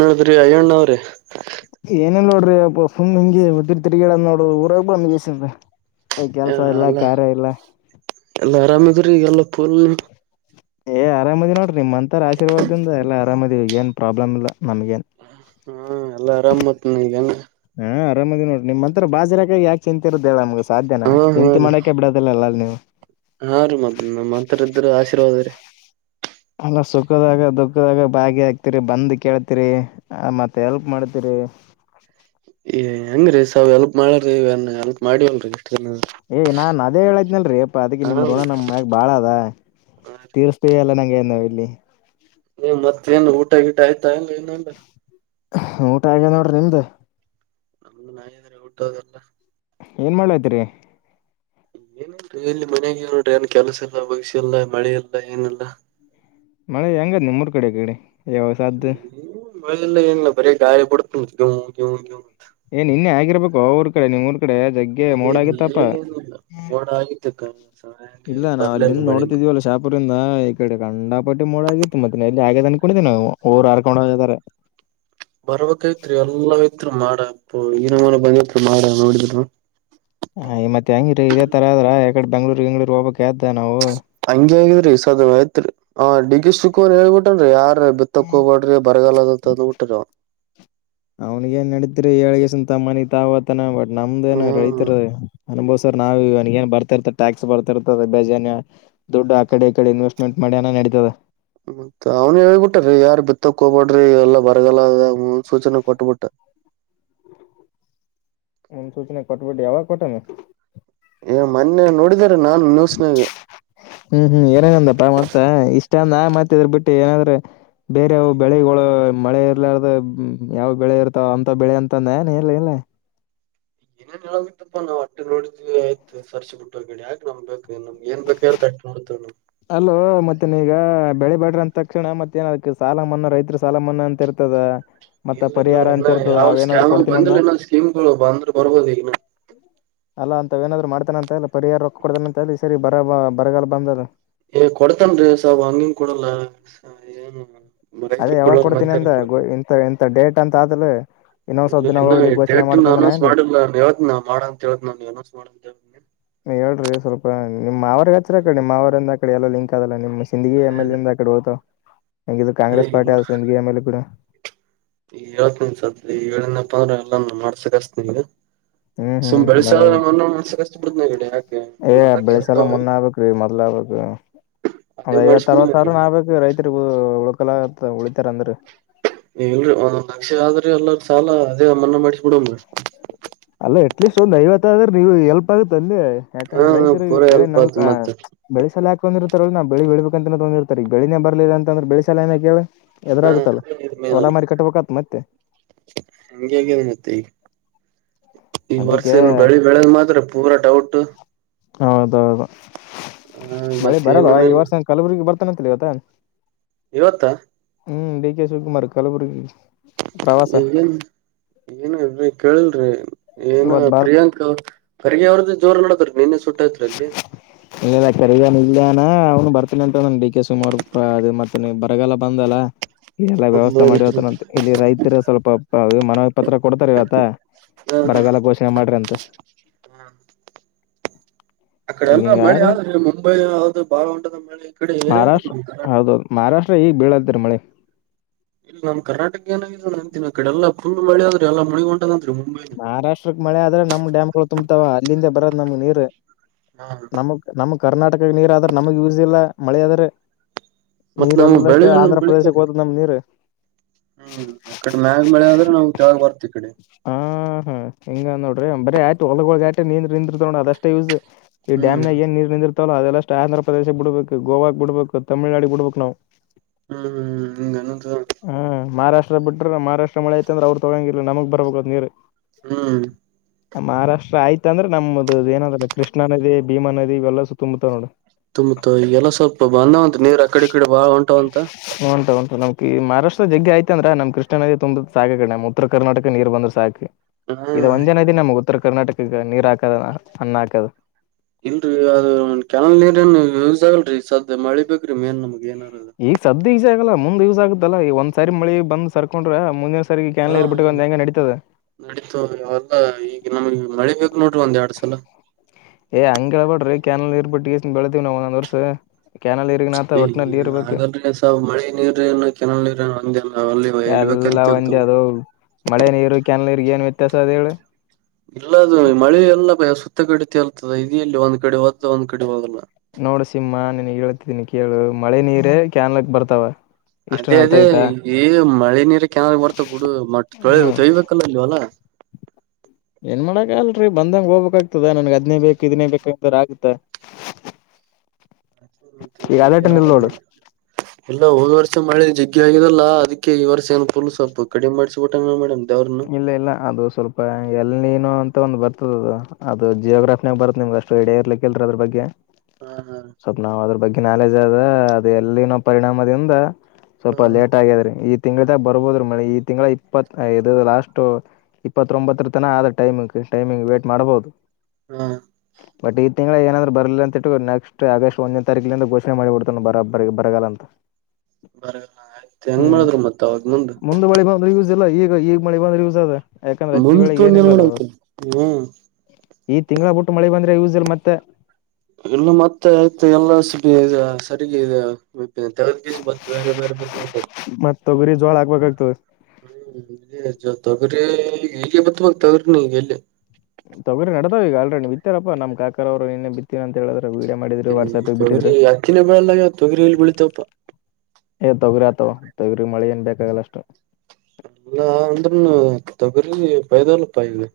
ನೋಡಿದ್ರಿ ಅಯ್ಯಣ್ಣ ಅವ್ರಿ ಏನಿಲ್ಲ ನೋಡ್ರಿ ಸುಮ್ ಹಂಗದಿ ತಿರುಗಿಡ ನೋಡ ಊರಾಗ ಮಗಸನ್ ಕೆಲ್ಸ ಇಲ್ಲ ಅಲ್ಲ ಕಾರಾರ ಇಲ್ಲ ಎಲ್ಲಾ ಆರಾಮ್ದ್ರೀ ಈಗಲ್ಲ ಫುಲ್ ಏ ಆರಾಮದಿ ನೋಡ್ರಿ ನಿಮ್ ಅಂತರ ಆಶೀರ್ವಾದದಿಂದ ಎಲ್ಲಾ ಆರಾಮದಿ ಏನ್ ಪ್ರಾಬ್ಲಮ ಇ ನಮ್ಗಏನ್ ಹಾ ಎಲ್ಲಾ ಆರಾಮ್ ಮತ್ನ್ಗನೆ ಹಾ ಆರಾಮದಿ ನೋಡ್ರ ನಿಮ್ಂತ್ರ ಬಾಜರಾಕೆ ಯಕ ಚಿಂತಿರೋದೇಾ ನಮ್ಗೆಧ್ಯನ ಹಾ ಹಾ ಚಿಂತೆ ರೀ ಮಾಡಕೆ ಬಿಡೋದಿಲ್ಲಲ್ಲ ಅ ನೀವು ಇದ್ರರು ಆಶೀರ್ವಾದ ರೀ ಎಲ್ಲ ಸುಖದಾಗ ದುಃಖದಾಗ ಭಾಗ ಆಕ್ತಿರಿ ಬಂದ ಕೇಳ್ತಿರಿ ಆ ಮತ್ತೆ ಎಲ್ಪ್ ಮಾಡ್ತಿರಿ ಹ ಏ ಹೆಂಗ್ರೀ ಸಾವ್ ಎಲ್ಪ್ ಮಾಡಲ್ರಿಏನ್ ಎಲ್ಪ್ ಮಾಡವಲ್ರರಿ ಏ ನಾನ್ ಅದೇ ಹೇಳದ್ನಲ್ರೀ ಅಪ್ಪ ಅದಕ್ಕೆ ಹಾ ನಿಮ್ ಋಣ ನಮ್ ಮ್ಯಾಗ ಬಾಳ ಅದ ತೀರ್ಸ್ತೀವಿ ಅಲ್ಲ ನಂಗಗೆೇ ನವು ಇಲ್ಲಿ ನೀ ಮತ್ತೇಏನ್ ಊಟ ಗಿಟ ಆಯ್ತಾ ಇಲ್ಲ ಇನು ಊಟ ಹಾಗೆ ನೋಡ್ರಿ ನಿಮ್ದೆ ನಮ ನಿದ್ರೆ ಊಟ ಅದೆಲ್ಲ ಏನ್ ಮಾಡ್ಲತ್ರಿ ಏನ ಇಲ್ಲಿ ಮನಾಗ ನೋಡ್ರಿ ಏನ್ ಕೆಲಸ ಇಲ್ಲ ಭವಿಷ್ಯ ಇಲ್ಲ ಮಳೆ ಇಲ್ಲ ಏನಲ್ಲ ಮಳೆ ಹೆಂಗಾದ್ ನಿಮ ಮೂರ್ ಕಡೆ ಕಡೆ ಯಾವ ಸಾದ್ದು ಮಲ್ಲ ಏನು ಬರ ಗಾಯಿ ಪಡ್ತ ಗವು ಕೆ ಕೆ ಏ ನಿನ್ನೆ ಆಗಿರ್ಬೇಕು ಅವ್ರ ಕಡೆ ನೀವುರು ಡೆ ಜಗ್ಗೆ ಏ ಮೋಡ ಆಗತ್ತಪ್ಪ ಏನಿಲ್ಲ ಮೋಡ ಆಗಿತ್ತು ಸ ಹಂಗೆ ಇಲ್ಲ ನಾವ ಬರ್ಲಿಲ್ಲ ಅಲ್ಲಿಂದ ನೋಡಿದ ಮಳಿನೆ ಇಲ್ಲ ಶಾಪುರಿಂದ ಈ ಕಡೆ ಗಂಡಾಪಟ್ಟಿ ಮೂಳ ಆಗಿತ್ತು ಮತ್ತೆಲ್ಲಿ ಆಗದನ ಕುಡಿದೀವಿ ನಾವು ಊರು ಆರ್ಕೊಂಡು ಹೋಗಾರೆ ಬರ್ಬೇಕೈತ್ರಿ ಎಲ್ಲ ಐತ್ರಿ ಮಾಡಪ್ಪ ಏನ ಮನ ಬಂದತ್ ಮಾಡ ನೋಡಿದ ಹ್ ಮತ್ತೆ ಹೆಂಗರೀ ಇದೇ ತರ ಅದ್ರ ಯಕಡೆ ಬೆಂಗ್ಳೂರ್ ಹೆಂಗಗಳೂರ್ ಹೋಗ್ಬೇಕಕ್ ಯ್ದ ನಾವು ಹಂಗಗೆ ಆಗಿದ್ರಿ ಸದ ಯತ್ರಿ ಆ ಡಿಿಕ್ ಶಿವಕುಾರ್ ಹೇಳ್ಬಿಟನ್ ಯಾರ ಬಿತ್ತಕ್ಕ ಹೋಗಬಡ್ರಿ ಬರಗಲ್ಲದಂತ ಬಿಟ್ಟ್ರ ಅವ ಅವ್ನಿಗಏನ್ ನಡಿತರಿ ಏಳ್ಗೆಸಂತ ಮನ ತಾವತಾನ ಬಟ್ ನಮ್ದ ಏನ ಹ್ಮ್ ರಳತರ ಅನುಬೋ್ ಸರ್ ನಾವವುವ ಏನ್ ಬರ್ತಾರ್ತ ಟ್ಯಾಕ್ಸ್ ಬರ್ತ ಇರ್ತದಜ ದುಡ್ ಆ ಕಡೆ ಈಡೆ ಇನ್ವೆಸ್ಟ್ಮೆಂಟ್ ಮಾಡ ಮಾಡನ ನಡೀತದೆ ಮತ್ತ ಅವ್ನ ಹೇಬಿಟ್ರೀ ಯಾರ್ ಬಿತ್ತಕ್ ಹೋಗಬೇಡ್ರಿ ಎಲ್ಲಾ ಬರಗಲ್ಲದ ಮುನ್ಸೂಚನೆ ಕೊಟ್ಬಿಟ್ಟ [inaudible] ಸುಚನೆ ಕಟಬಡಿಯ ಯವ ಕೊಟ್ಟಾನ ಏ ಮೊನ್ನೆ ನೋಡಿದಾರ ನಾನ್ ನ್ಯಸ್ನಾಗ ಹ್ಮ್ ಹ್ಮ್ ಏನೇನಂದಪ್ಪಾ ಮತ್ತ ಇಷ್ಟ ಅಂದ ಮತ್ತ ಇದ್ರ ಬಿಟ್ಟು ಏನಾದ್ರರು ಬೇರೆವು ಏನೇನು ಬೆಳೆಗಳು ಹೇಳತಿದ್ದ ಮಳೆ ಆದ್ರೆ ಇರ್ಲಾರ್ದ ಹ್ಮ್ ಯಾವ ಬೆಳೆ ಇರ್ತಾವ ಅಂತ ಬೆಳೆ ಅಂತಂದ ಏನ ಎಲ್ಲ ಇಲ್ಲ ಏನೇನ್ ಹೇಳೋಗತ್ತಪ್ಪಾ ನಾವ್ ಅಟ್ಟಿ ನೋಡಿದ್ವಿಯತು ಸರ್ಚ್ ಬಿಟ್ಟು ಗಡೆ ಯಾಕೆ ನಮ್ಬೇಕು ನಮ್ಗೆ ನ್ ಬೇಕ್ರ ತಟ್ಟ ನೋಡ್ತೇವು ಅಲೋ ಮತ್ತೆನ ಈಗ ಬೆಳೆ ಬಾಟ್ ಬಂದ ತಕ್ಷಣ ಮತ್ತೇಏನ ಅದಕ್ ಸಾಲ ಮನ್ನಾ ರೈತರು ಸಾಲ ಮನ್ನಾ ಅಂತ ಇರ್ತದ ಮತ್ತ ಇಲ್ಲ ನ ಪರಿಹಾರ ಅಂತ ಇನ್ನ ಇರ್ತದ ಯಾವ್ ಅವೇನಾದ್ರು ಸ್ಕ್ಯಾಮ ಕೊಡ್ತೀನಿ ಅನ್ನ ಬಂದಿಲ್ಲ ಇನ್ನಾದ್ ಸ್ಕೀಮ್ಗಳು ಬಂದ್ರ ಬರ್ಬಹದ ಈಗನ ಅಲ್ಲಾ ಅಂತ ಏನಾದ್ರು ಮಾಡ್ತಾನ ಅಂತ ಎಲ್ಲ ಪರಿಹಾರ ರೊಕ್ಕ ಕೊಡ್ತಾನ ಅಂತ ಹೇಳ ಸರಿ ಬರ ಬರಗಾಲ ಬಂದ ಏ ಕೊಡ್ತನ್ ಸಾಬ ಹಂಗಿಂಗ ಕೊಡಲ್ಲ ಏ ಅದೇ ಯಾವಾಗ ಕೊಡ್ತೀನಿ ಅಂದ ಗ ಇಂತ ಎಂಂತ ಡೇಟ್ ಅಂತ ಆದಲ್ ಇಲ್ಲ ಇ ಡೇಟ್ ಅನೌನ್ಸ್ ಮಾಡಿಲ್ಲ ಯವತ್ ನ ಮಾಡಂತ ಹೇಳ ನನೌನ್ಸ್ ಮಾಡ ಹೇಳ್ರಿ ಸ್ವಲ್ಪ ನಿಮ್ ಅವ್ರಗ ಹಚ್ಚ್ರ ಅಕಡೆ ನಿಮ್ಮ ಅವರಂದ ಅ ಕಡೆ ಎಲ್ಲ ಲಿಂಕ್ ಅದಲ್ಲ ನಿಮ್ ಸಿಂದಗಿ ಅದೇ ಆಮೇಲಂದ ಅ ಕಡೆ ಹೋತ ಹಂಗಿದ್ರ ಅದೇ ಕಾಂಗೆಸ್ ಪಾರ್ಟಿ ಆದೆ ಸಿಂದಗಿ ಎಮ ಎಲ್ ಕೂಡ ಈ ಏವತ್ ನಿನ್ಸದ ಈ ಏಳನಪ್ಪ ಅಂದ್ರೆ ಎಲ್ಲಾನ ಮಾಡ್ಸಕ್ಸ್ತ ಈಗ ಹ್ಮ್ ಸುಮ್ ಹ್ಮ್ ಬೆಳ್ಸ ಬರಬರ್ ಒಂದೊಂದು್ ಮಾಸ ಕಷ್ಟ ಬಿಡತನ ಗಡಿ ಯಾಕೆ ಒಂದೊಂದ್ ಲಕ್ಷ ಇರ್ತಾವ ಅಂದ ಐವತ್ತ ಬಿಡುನ್ ಅರವತ್ತು ಸಾವರ ಆಕಡೆ. ನಾಕು ರೈತರಿಗೆ ಉಳಕಲ್ಲ ಉಳಿತಾರ ಅಂದ್ರೆ ಇಲ್ರರಿ ಒಂದೊಂದ್ ಲಕ್ಷ ಆದ್ರಿ ಎಲ್ಲಾರ ಸಾಲ ಅದೇ ಅಮನ್ನ ಮಾಡಿಸಬ ಬಿಡ ಅಲ್ಲ ಅಟ್ ಲೀಸ್ಟ್ ಒಂದು ಐವತ್ತ ಆದ್ರ ನೀವು ಎಲ್ಪ್ ಆಗುತ್ತೆ ಅಲ್ಲಿೆ ಹಾ ಯಾಕಂದ್ರೆ ರೈತರು ಪೂರಾ ಬೆಳೆ ಹೆಲ್ಪ್ ಆತ್ ನವಕ ಮತ್ತ ಬೆಳೆಸಲಾ ತಂದಿರ್ತಾರರ ನಾಳ ಬೆಳಬೇಕಂತ ತೊಂದಿತಾರೆ ಈ ಬೆಳೆನೆ ಬರ್ಲಿಲ್ಲ ಅಂದ್ರೆ ಬೆಳಸಲ್ಲಏನ ಕೇಳ ಹಾ ಎದ್ರಾಗತ್ತಲ್ಲ ಹೊಲ ಮೇನಲ್ ಮಾರಿ ಕಟ್ಬೇಕತ್ ಮತ್ತೆ ಹಂಗೆ ಆಗ್ಯದ ಮತ್ತೆ ಈಗ ಈ ವರ್ಷ ಅದಕ್ಕೆ ಏನ್ ಬೆಳಿ ಬೆಳೆದ ಮಾತ್ರ ಪೂರಾ ಡೌಟ್ ಹೌದೌದು ಹ ಬೆಳಿ ಮತ್ತ ಬರಲ್ವಾ ಏನ ಈ ವರ್ಷ ಕಲಬುರ್ಗಿ ಬರ್ತ ಗತ್ತ [unintelligible] ಇವತ್ತಾ ಹ್ಮ್ ಡಿ ಕೆ ಶಿವಕುಮಾರ್ ಕಲಬುರ ಈಗಏನ್ ಏನು ಇಲ್ರಿ ಕೇಳಲ್ರಿ ಏನ ಇವತ್ ಬರ್ ಪ್ರಿಯಾಂಕ ಪರ್ಗೆ ಅವ್ರದ್ದು ಜೋರ ನಡದಾರ ನಿನ್ನ ಸುಟ್ಟಾಯತ್ ಅಲ್ಲಿ ಇಲ್ಲಾನ ಅವ್ನು ಬರ್ತನಿ ಉಂಟು ನನ್ ಡಿ ಕೆ ಶಿವಕುಮಾರ್ ಅ ಮತ್ತ ನೀ ಬರಗಲ್ಲ ಬಂದಲ್ಲ ಎಲ್ಲಾ ವ್ಯವಸ್ಥೆ ಹಾ ಮಾಡಿತ ಇಲ್ಲಿ ರೈತರ ಸ್ವಲ್ಪ ಮನ ಪತ್ರ ಕೊಡ್ತಾರ ಇವತ್ತ ಹಾ ಬರಗೆಲ್ಲ ಘೋಷಣೆ ಮಾಡ್ರಿ ಅಂತ [inaudible] ಅಕಡೆ ಹಿಂಗ ಎಲ್ಲ ಹಿಂಗ ಮಳೆ ಆದ್ರಂತ ಆದ್ರೆ ಮುಂಬೈ ಯ್ದ ಬಾಗಳಹೊಂಡದ ಮಳೆ ಈ ಕಡೆ ಏನಗ ಮಹಾರಾಷ್ಟ್ರ ನಮ್ಮ್ ಕರ್ನಾಟಕ ಹೌದೌದು ಮಹಾರಾಷ್ಟ್ರ ಈಗ್ ಬೀಳತ್ತರಿ ಮಳೆ ಇಲ್ಲ ನಮ್ಮ್ ಕರ್ನಾಟಕ ಏಾಗಿದ ನ ಅಂತಿನ ಕಡೆಲ್ಲಾಲ್ ಮಳೆ ಆದ್ರೆಲ್ಲಾ ಮುಣಗೊಂಡು ಮಹಾರಾಷ್ಟ್ರಕ್ ಮಳೆ ಆದ್ರೆ ನಮ್ ಡ್ಯಾಮ್ಗಳು ತುಂಬ್ತಾವ ಅಲ್ಲಿಂದೆ ಬರದ ನಮಗ್ ನೀರ್ ಹಾ ನಮಗ್ ನಮ್ ಕರ್ನಾಟಕ ನೀರ್ ಆದ್ರೆ ನಮಗ್ ಯೂಸ್ ಇಲ್ಲ ಮಳೆ ಆದ್ರೆ ಮತ್ ನಾವು ನೀರೆಲ್ಲಷ್ಟು ಬೆಳಿನು ಆಂಧ್ರ ಪ್ರದೇಶಕ್ಕೆ ಬೆಳಿತೇವಲ್ಲ ಓತದ್ ನಮ್ ನೀರ್ ಹ್ಮ್ ಅಕಡೆ ಮ್ಯಾಗ ಮಳೆ ಆದ್ರೆ ನಮಗೆ ಕೆೆಳಗ ಬರ್ತ್ತ ಈ ಕಡೆ ಹಾ ಹಾ ಹಿಂಗ ನೋಡ್ರಿ ಬರ ಆಟೆ ಒಳಗ ಒಳಗ ಆಟ ನೀಂದ ನಿಂದ್ರ ತೋ ಅದಷ್ಟೇ ಯೂಸ್ ಈ ಹ್ಮ್ ಡ್ಯಾಮ್ ನಾಗ ಏನ್ ನೀರ್ ನಿಂತಿತ್ತವಲ್ಲ ಅದೆಲ್ಲಷ್ಟು ಆಂಧ್ರಪ ಪ್ರದೇಶಗ್ ಬಿಡ್ಬೇಕು ಗೋವಾಗ ಬ ಬಿಡ್ಬೇಕು ತಮಿಳ್ನಾಡಿಗೆ ಬಿಡ್ಬೇಕು ನಾವು ಹ್ಮ್ ಹ್ಮ್ ಹ್ಮ್ ಹ ಹ್ಮ್ ಮಹಾರಾಷ್ಟ್ರ ಬಿಟ್ರ ಮಾರಾಷ್ಟ್ರ ಮಳೆ ಐತಂದ್ರೆ ಅವ್ರರು ತೊಂಗಿಲ್ಲ ನಮಗ್ ಬರ್ಬೇಕು ಅದ್ ನೀರು ಹ್ಮ್ ಮಹಾರಾಷ್ಟ್ರ ಆಯ್ತ ಅಂದ್ರೆ ನಮ್ದದು ಏನಂದ್ರ ಕೃಷ್ಣಾ ನಿ ಭೀಮಾ ನದ ಇವೆಲ್ಲ ಸು ತುಂಬತಾವ ನೋಡ ತುಂಬತ್ ಈಗೆಲ್ಲ ಸ್ವಲ್ಪ ಬಂದಾವಂತ ನೀರ್ ಅಕಡೆ ಕಡೆ ಬಾಳ ಹೊಂಟವಂತ ಹೊಂಟ ಹೊಂಟ ನಮ್ ಮಹಾರಾಷ್ಟ್ರದ ಜಗ್ಗಯಐತ ಅಂದ್ರ ನ್ ಕೃಷ್ಣ ನದ ತುಂಬ್ ಸಾಕ ಕಡೆ ನಮ್ ಉತ್ತರ ಕರ್ನಾಟಕ ನೀರ್ ಬಂದ್ ಸಾಕೆ ಹಾ ಇದು ಒಂದೇ ನದಿ ನಮ್ಗ್ ಉತ್ತರ ಕರ್ನಾಟಕಗ ನೀರ್ ಹಾಕದ ಅನ್ನ ಹಾಕದು ಇಲ್ರರಿ ಅದು ಕೆಳಲ್ ನೀರ ಏನ್ ಯೂಸ್ ಆಗಲ್ರರಿ ಸದ ಮಳಿ ಬೇಕ್ರೀ ಮೇನ್ ನಮ್ಗ್ ಏನಾರ ಅದು ಈಗ ಸದ್ಯ ಈಸಿ ಆಗಲ್ಲ ಮುಂದ್ ಯೂಸ್ ಆಗುತ್ತಲ್ಲಾ ಈ ಒಂದ್ ಸಾರಿ ಮಳಿ ಬಂದ ಸರ್ಕೊಂಡ್ರೆ ಮುಂದೆ ಹಾ ನಡೀತು ಅವಲ್ಲ ಈಗ ನಮ್ಗೆ ಮಳೆ ಬೇಕು ನೋಡ್ರಿ ಒಂದ್ ಎರಡ್ ಸ ಲ ಎ ಆಂಗ್ ಹೇಳಳ್ಬೇಡ್ರಿ ಕ್ಯಾನಲ್ ಇರ್ಬಟ್ಟಿ ಬೆಳತೇವ ನಾವವು ಒಂದ್ವರ್ಸು ಹ ಹಾಗಾದ್ರೆ ಸ ಮಳೆ ನೀರ ಏನು ಕೆನಲ್ ನೀರ ಒಂದ ಅಲ್ಲಿ ಇ ಎಲ್ಲಾ ಒಂದಿ ಅದು ಮಳೆ ನೀರು ಕೆನರ್ಗ ಏನ್ ವ್ಯತ್ಯಾಸ ಅದ ಹೇಳ ಇಲ್ಲ ಅ ಮಳೆಲ್ಲ ಸುತ್ತ ಕಡೆ ತೇಲ್ತದೆ ಇದಲ್ಲಿ ಒಂದ್ ಕಡೆ ಹದ್ದ ಒಂದ್ ಕಡೆ ಹೋಗಲ್ಲ ನೋಡು ಸಿಂಹ ನೀನ್ಗ್ ಹೇಳ್ತಿದ್ದೀನಿ ಕೇಳು ಮಳೆ ನೀರ ಕ್ಯಾನ್ಲಕ್ ಬರ್ತಾವ ಅದೇ ಇಷ್ಟನ್ ಅರ್ಥ ಅದೇ ಆಯ್ತಾ ಈಗ ಮಳೆ ನೀರ ಕೆನಾರ ಬರ್ತದ ಬಿಡು ಮ ತೊ ಹ್ಮ್ ತೊಯ್ಬೇಕಲ್ಲ ಇಲ್ವಲ್ಲ ಏನ್ ಮಾಡಕಲ್ರರಿ ಬಂದಂಗಗೆ ಹೋಗ್ಬೇಕಾಗ್ತದ ನನ್ಗೆ ಅದ್ನೇ ಬೇಕು ಇದನ್ನೇ ಬೇಕ ಅಂತ ಆಗುತ್ತ ಮತ್ತೆ ಈಗ ಅದೇಟನ್ ಇಲ್ ನೋಡು [unintelligible] ಎಲ್ಲ ಹೋದ ವರ್ಷ ಮಾಡಿದ ಜ ಆಗಿದೆಲ್ಲ ಅದಕ್ಕೆ ಈ ವರ್ಷ ಏ ಫುಲ್ ಸೊಲ್ಪ ಕಡಿಮ ಮಾಡಿಟ್ಟ ಮಾಡ ಇಲ್ಲ ಇಲ್ಲ ಅದು ಸ್ವಲ್ಪ ಎಲ್ಲಿನು ಅಂತ ಒ ಬರ್ತದ ಅದು ಅದು ಜಿಯೋಗ್ರಾಫಿನಾಗ ಬರುತ್ತ ನಿಮ್ ಅಷ್ಟು ಎಡ ಇರ್ಲಿಕ್ಕಲ್ ಅದ್ರ ಬಗ್ಗೆ ಹಾ ಸ್ವಪ್ ನಾವ ಅದ್ರ ಬಗ್ಗೆ ನಾಲೆಜ್ ಆದ ಅದು ಎಲ್ಲಿನೋ ಪರಿಣಾಮದಿಂದ ಸ್ವಲ್ಪ ಹಾ ಲೇಟ್ ಆಗ್ಯಾದ್ರೀ ಈ ತಿಂಗಗಳಿದಾಗ ಬರ್ಬೋದ್ರೀ ಮಳಿ ಈ ತಿಂಗಳ ಇಪ್ಪತ್ ಇ ಲಾಸ್ಟ್ ಇಪ್ಪತ್ತೊಂಬತ್ತರ ತನ ಆದ ಟೈಮಿಂಗ್ ಟೈಮಿಂಗ್ ವೇಟ್ ಮಾಡ್ಬಹುದು ಹ್ಮ ಬಟ್ ಈ ತಿಂಗಳ ಏನಾದ್ರರು ಬರಲಿಲ್ಲ ಅಂತ ಇಟ್ಟು ನೆಕ್ಸ್ಟ್ ಆಗಸ್ಟ್ ಒಂದನೇ ತಾರೀಕಿಂದ ಘೋಷಣೆ ಮಾಡಬಿಡ್ತಾನ ಬರ ಬರಗಲ್ಲ ಅಂತ ಬರ ಆಯ್ತ್ ಹೆಂಗ್ ಹ್ಮ್ ಮಾಡಿದ್ರು ಮತ್ ಅವಾಗ ಮುಂದ್ ಮುಂದ ಬಳಿ ಬಂದ ಈಗ ಈಗ ಮಳಿ ಬಂದ್ರ ಯೂಸ್ ಅದ ಯಾಕಂದ್ರೆ ಅತ್ತ ಮುಂದ್ ವೇಳೆ ಏನ ತೊಂದ್ ಏನ್ ಇಲ್ಲಲ್ಲ ಅವಾಗ ಮಾಡಬೇಕು ಹ್ಮ್. ಈ ತಿಂಗಗಳ ಬಿಟ್ಟು ಮಳೆ ಬಂದ್ರೆ ಯಸ್ಲ್ ಮತ್ತೆ ಎಲ್ಲ ಮತ್ತೆ ಆಯ್ತ ಎಲ್ಲ ಸ ಸರಿರಿಗೆ ಇದೆ ತಗ [unintelligible] ಬೇರೆ ಬೇರೆ ಬತ್ತುವಕಂತ ಮತ್ ತೊಗರಿ ಜೋಳ ಹಾಕ್ಬೇಕಾಗ್ತದೆ ಹ ತಗರಿ ಗಪ್ಪ ಮ [unintelligible] ನೀ ಗಲ್ಲಿ ತೊಗ್ರಿ ನಡತಾವ ಈಗ ಆಲ್ರೆಡಿ ಬಿತ್ತಾರಪ್ಪ ನಮ್ ಕಾಕರ ಅವರುನ್ನೇ ಬಿತ್ತಿನ ಅಂತ ಹೇಳಿದ್ರೆ ಹ್ಮ ತೊಗರಿ ಹತ್ತಿನ ಬಳಲ್ಲ ತೊಗರಿ ಇಲ್ ಬೆಳಿತಪ್ಪಾ ಏ ತಗರಿ ಆತ ತೊಗರಿ ಮಳಿ ಏನ್ ಬೇಕಾಗಲ್ಲ ಅಷ್ಟು ಬರೀ ಪೈದಲ್ಲ [unintelligible]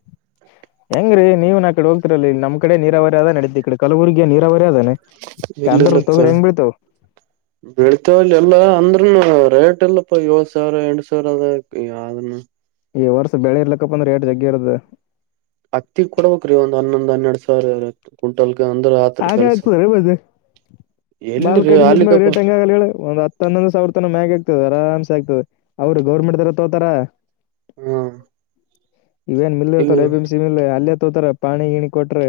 ಹೆಂಗ್ರೀ ನೀವ ನ ಆ ಕಡೆೋಗ್ತಿರಲ್ಲ ನಮ್ಮ ಕಡೆ ನೀರಾವರಿ ಅದ ನಡೀತಿ ಕಬುರಗಿಯ ನೀರಾವರಿ ಅದ ಇಲ್ಲ ಇಲ್ಲತ್ತ ಬೆಳತಾವಲ್ಲ ಎಲ್ಲ ಅಂದ್ರೂನು ರೇಟ್ ಟಲ್ಲಪ್ಪ ಏಳ್ ಸಾವಿರ ಎಂಟ್ ಸಾವಿರ ಅದ ಯಾವ್ದನು ಈ ವರ್ಷ ಬೆಳೆ ಇರ್ಲಕ್ಕಪ್ಪ ಅಂದ್ರೆ ರೈಟ್ ಜಗ್ಗಿ ಇರದ ಹತ್ತಿ ಕೊಡ್ಬೇಕಕ್ ರೀ ಒಂದ್ ಹನ್ನೊಂದು ಹನ್ನೆರಡ್ ಸಾವಿರ ಕ್ವಿಂಟಲ್ ಆಚ ಆತ ಬರ ಬದೆ ಬಾಲ್ ಎಲ್ರಿ ಕಡಿಮಿದ್ಮ್ಯಾಗ ಆಲಿಕಪ್ಪ ರೇಟ್ ಹೆಂಗಾಗಲ್ಲ ಹೇಳ ಒಂದು ಹನ್ನೊಂದು ಸಾವಿರ ತನ ಮ್ಯಾಗ ಆಗ್ತು ಆರಾಮ್ಸೆ ಆಗ್ತು ಅವ್ರು ಗೌರ್ಮೆಂಟ್ ದರ ತೋತಾರ ಹ್ಮ್ ಇವೇನ್ ಮಲ್ ಇರ್ತಲ್ಲ ಎ ಬಿಮ ಸಿ ಮಲ್ ಅಲ್ಲೇ ತೋತಾರ ಪಾಣಿ ಗಣಿ ಕೊಟ್ರೆ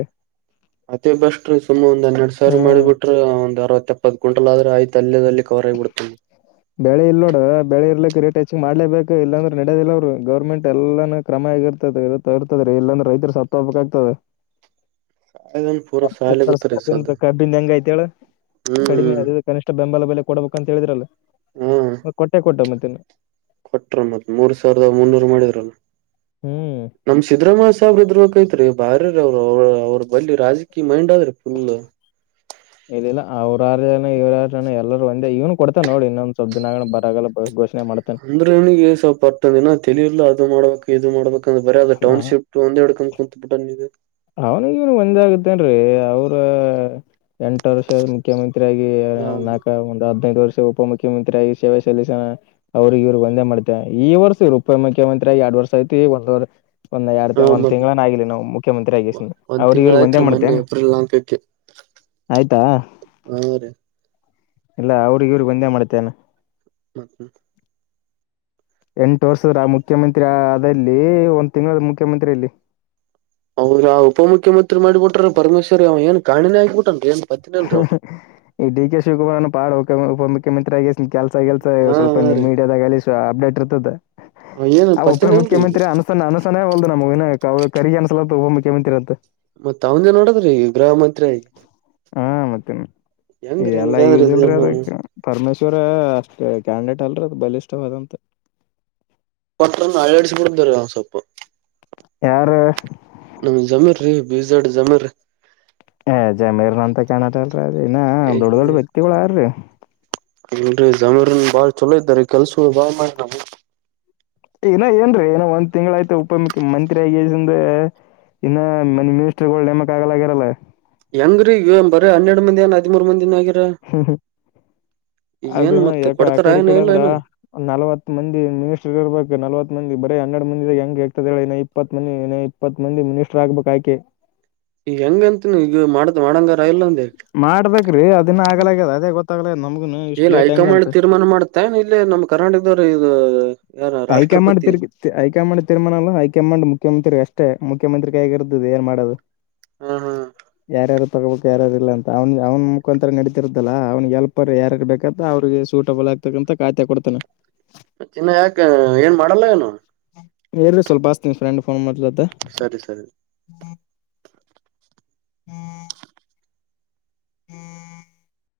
ಅದೇ ಬೆಸ್ಟ್ ಸುಮ್ ಒಂದ್ ಹನ್ನೆರಡ್ ಸಾವಿರ ಹ್ಮ ಮಾಡಿಬ ಬಿಟ್ರ ಒಂದ್ ಅರವತ್ತತ್ಪ್ಪತ್ತು ಕ್ವಿಂಟಲ್ ಆದ್ರೆ ಆಯ್ತ ಅಲ್ಲದಲ್ಲಿ ಕೊರ ಕೊಡ್ತ ಬೆಳೆ ಇಲ್ ನೋಡ ಬೆಳೆ ಇರ್ಲಿಕ್ ರೇಟ್ ಹೆಚ್ಚಗ್ ಮಾಡ್ಲೇಬೇಕು ಇಲ್ಲಾಂದ್ರೆ ನಡೋದಿಲ್ಲ ಅವರು ಗರ್ೆಂಟ್ ಎಲ್ಲಾ ಕ್ರಮ ಆಗಿತ್ತ ಇರ್ತದೆ ಇ ಇರ್ತದೆ ರ ಇಲ್ಲಂದ್ರ ರೈತರು ಸತ ಹೋಗ್ಬೇಕಕ್ ಆಗ್ತದೆ [inaudible] [unintelligible] ಸಾಲ ಗೊತ್ತರಿ ಸದ ಕಬಿ ನೆಂಗಾಯತಳ ಕಡಿಮೆ ಹ್ಮ್ ಆದೆ ಕನಿಷ್ಠ ಬೆಂಬಲ ಬೆಲೆ ಕೊಡಬೇಕು ಅಂತ ಹೇಳಿದ್ರಲ್ಲ ಹಾ ಮ ಕೊಟ್ಟೆ ಕೊಟ್ಟವ ಮತ್ತೆನ್ನು ಕೊಟ್ರ ಮತ್ ಮೂರ್ ಸಾವಿರದ ಮುನ್ನೂರ್ ಮಾಡಿದ್ರಲ್ ಹ್ಮ್ ನಮ್ ಸಿದರಾಮಯ್ಯ ಸಾಬ್ರ ಇದ್ ಕೈತ್ರಿ ಬಾರಿ ರೀ ಅವರು ಅವ ಅವ್ರ ಬಳಿ ರಾಜಕೀಯ ಮೈಂಡ್ ಆದದ್ರಿ ಫುಲ್ ಇಿಲ್ಲ ಅವರಾರ ಜನ ಇವ್ರಾರ ಜನ ಎಲ್ಲರೂ ಒಂದೆ ಇವ್ನು ಕೊಡ್ತಾ ನೋಡಿ ಇನ್ನೊಂದ್ ಸವಬ್್ದ ದಿನ ಬರಲ್ಲೋಷ ಅಂದ್ರೆ ನನಗೆ ಸ್ವಲ್ಪ ಅರ್ತಂದಿನ ತಿಳಿಲ್ಲಾ ಅದು ಮಾಡ್ಬೇಕು ಇದು ಮಾಡ್ಬೇಕು ಬರ ಅಲ್ಲ ಟೌನ್ ಶಿಫ್ಟ ಒಂದ್ ಹಡ ಕ ಕುಂತ್ ಬಿಿಟ್ಟ ಇ ಅವನಿಗ ಇವನ್ ಒಂದ ಆಗತ್ತೇನ್ರಿ ಅವ್ರ ಎಂಟ ವರ್ಷ ಮುಖ್ಯಮಂತ್ರಿ ಆಗಿ ಹ ನಾಲ್ಕ ಒಂದು ಹದ್ಿನೈದು ವರ್ಷ ಉಪಮುಖ್ಯಮಂತ್ರಿ ಆಾಗಿ ಸೇವೆ ಸಲ್ಲಿಸೋಣ ಅವ್ರಿಗೆ ಇವ್ರು ಒಂದೇ ಮಾಡ್ತ ಈ ವರ್ಷ ಇರುಪಿ ಮುಖ್ಯಮಂತ್ರಿ ಆಗ ಎರಡ್ ವರ್ಷ ಐತಿ ಒಂದ್ರ್ ಒಂದ್ ಎರಡ್ ಹ ಒಂದ್ ಮತ್ ತಿಂಗಳನ್ ಆಗಲಿ ನಾವು ಮಂತ್ರಿ ಆಗ ಒಂದ್ ಅವ್ರ ತಿಂಗಳ ಇವ್ರಿಗೆ ಒಂದೇ ಆಯ್ತ್ರಿ ಮೊನ್ನೆ ಮಾಡ್ತೇನು ಏಪ್ರಿಲ್ ನಾಲ್ಕಕ್ಕೆ ಆಯ್ತಾ ಹಾ ರೀ ಇಲ್ಲ ಅವ್ರಗ ಇವ್ರಿಗೆ ಒಂದೇ ಮಾಡ್ತೇನೆ ಮತ್ತ್ಮ ಎಂಟು ವರ್ಷದ್ರ ಮುಖ್ಯಮಂತ್ರಿ ಅಲ್ಲಿ ಒಂದ್ ತಿಂಗಳ ಮುಖ್ಯಮಂತ್ರಿಲ್ಲಿ ಅವ್ರ ಆ ಉಪ ಮುಖ್ಯಮಂತ್ರಿ ಮಾಡ್ಬಿಟ್ರ ಪರೇಶ್ವರಿ ಅವ ಏನ್ ಕಣೆ ಆಗ್ಬಿಟನ್ರಿ ಏನ್ ಪತ್ತಿನ ಅಲ್ರಿ ಅವ ಈ ಡಿ ಕೆ ಶಿವಕುಮಾರ್ನು ಪಾಾರ ಉಪ ಉಪ ಮುುಖ್ಯಮಂತ್ರಿ ಆಗ ಕೆಲ್ಸ ಕೆಲ್ಸ ಹಾ ಸ್ವಲ್ಪ ಹಾ ನಿಮ್ ರೀ ಮೀಡಾದಾಗಲ ಅಪ್ಡೇಟ್ ಇರ್ತದೆ ಏನ್ ಆ ಉಪ ಪತ್ತನ ಅಲ್ರಿ ಈಗ ಮುುಖ್ಯಮಂತ್ರಿ ಅನಸ ಅನಸಾನೇ ಹಲ್ದು ನಮಗಿನ ಕರಿಗ ಅನಸಲಲ್ ಒಬ್ಬ ಮುಖ್ಯಮಂತ್ರಿ ಅಂತ ಮತ್ತತ್ ಅವನ್ಜ ನೋಡದ್ರಿ ಗೃಹ ಮಂತ್ರಿಯ ಹ ಮತ್ತನ್ ಇಲ್ಲಾ ಯಸ್ ಇದ ಇಲ್ರಿ ಅದ ನಮ್ ಪರಮೇಶ್ವರ ಅಷ್ಟ ಕ್ಯಾಂಡಿಡೇಟ್ ಅಲ್ರ ಅದು ಬಲಿಷ್ಠವಂತ ಪಟ್ಟ ಅಳಡ್ಿಸಬಿಡತಾರೆ ಅವನ್ ಸ್ೊಲ್ಪ ಯಾರು ನಮ್ ಜಮೀರ ರೀ ಬೀಜಾಡ್ ಜಮೀರ್ ಏಜಮೀರ್ನ ಅಂತ ಕಾಣಟಲ್ರ ಅ ಇನ್ನ ದೊಡ್ಡ ದೊಡ್ಡ ವ್ಯಕ್ತಿಗಳುಾರರಿ ಅಲ್ರರಿ ಜಮೀರನ್ ಬಾಳ್ ಚಲೋ ಇದ್ದಾರೆ ಕೆಲ್ಸ ಬಾಳ್ ಮಾಡ ನ ಇನ ಏನ್ರೀ ಏನೋ ಒಂದ್ ತಿಂಗ್ಗಳ ಆಯ್ತು ಉಪ ಮುುಖ್ಯಮಂತ್ರಿ ಆಗಂದ ಇನ್ನ ಮನಿ ಮಿನಿಸ್ಟ್ರಗಳು ನೇಮಕ್ ಆಗಲಾಗಿರಲ್ಲ ಹೆಂಗ್ರೀ ಬರ ಹನ್ನೆಡು ಮಂದಿನ ಹದಿಮರು ಮಂದ ದಿನ ಆಗ ಹ್ಮ್ ಹ್ಮ ಅದ ಏನ್ ಮತ್ತ ಯಾಕ ಆ ಕೊಡ್ತಾರ ಕಡೆ ಈ ಏನ ಕಡೆ ಇಲ್ಲ ಅಂದ್ರ ಏನ ನಲ್ವತ್ ಮಂದಿ ಮಿನಿಸ್ಟರ್ ಇರ್ಬೇಕು ನಲ್ವತ್ ಮಂದಿ ಬ ಹನ್ನೆಡ್ ಮಂದಿ ಹೆಂಗಗೆ ಹೇಗ್ತದ ಹೇಳ ಇನ್ನ ಇಪ್ಪತ್ ಮಂದಿ ಇನ್ನ ಇಪ್ಪತ್ ಮಂದಿ ಮಿನಿಸ್ಟರ್ ಆಗ್ಬೇಕು ಆಯಕೆ ಹೆಂಗಂತ ನೀ ಈಗ ಮಾಡ ಮಾಡಂಗಾರ ಇಲ್ಲ ಅಂದ ಈಗ ಮಾಡ್ಬೇಕೇ್ರಿ ಅದನ್ನ ಆಗಲ್ಯ ಅದೇ ಗೊತ್ತಾಗ್ಲ ನಮ ಏನ್ ಹೈಕಮಾಂಡ್ ತೀರ್ಮಾನ ಮಾಡ್ತೇ ಇಲ್ಲಿ ನಮ್ ಕರ್ನಾಟಕದವ್ರರು ಇದು ಯಾರ ಹೈಕಮಾಂಡ್ರ್ ರಾಷ್ಟ್ರಪತಿ ಹೈಕಮಾಂಡ್ ತೀರ್ಮಾನ ಅಲ್ಲ ಹೈಕಮಾಂಡ್ ಮು ಮುಖ್ಯಮಂತ್ರಿ ಅಷ್ಟೇ ಮುಖ್ಯಮಂತ್ರಿ ಕಗಿರದುದು ಏನ್ ಮಾಡೋದು ಹಾ ಹಾ ಯಾರಾರ ಬೇಕು ಯಾರು ಇಲ್ಲ ಅಂತ ಅವ್ ಅವನ ಮುಖಾಂತರ ನಡೀತಿರದಲ್ಲ ಅವ್ನಿಗೆ ಎಲ್ಪರ್ ಯಾರ ಬೇಕಾದ ಅವ್ರಿಗೆ ಸೂಟೆಬಲ್ ಆಗ ತಕ್ಕಂತ ಕಾಯ್ತಾ ಕೊಡ್ತಾನ ಚನ್ನ ಯಾಕ ಏನ್ ಮಾಡಲ್ಲ ಏನು ಎ ಸ್ಲ್ಪಾತನಿ ಫ್ರೆಂಡ್ ೋನ್ ಮಾಡ್ಲ ಸರಿ ಸರಿ [unintelligible] [unintelligible]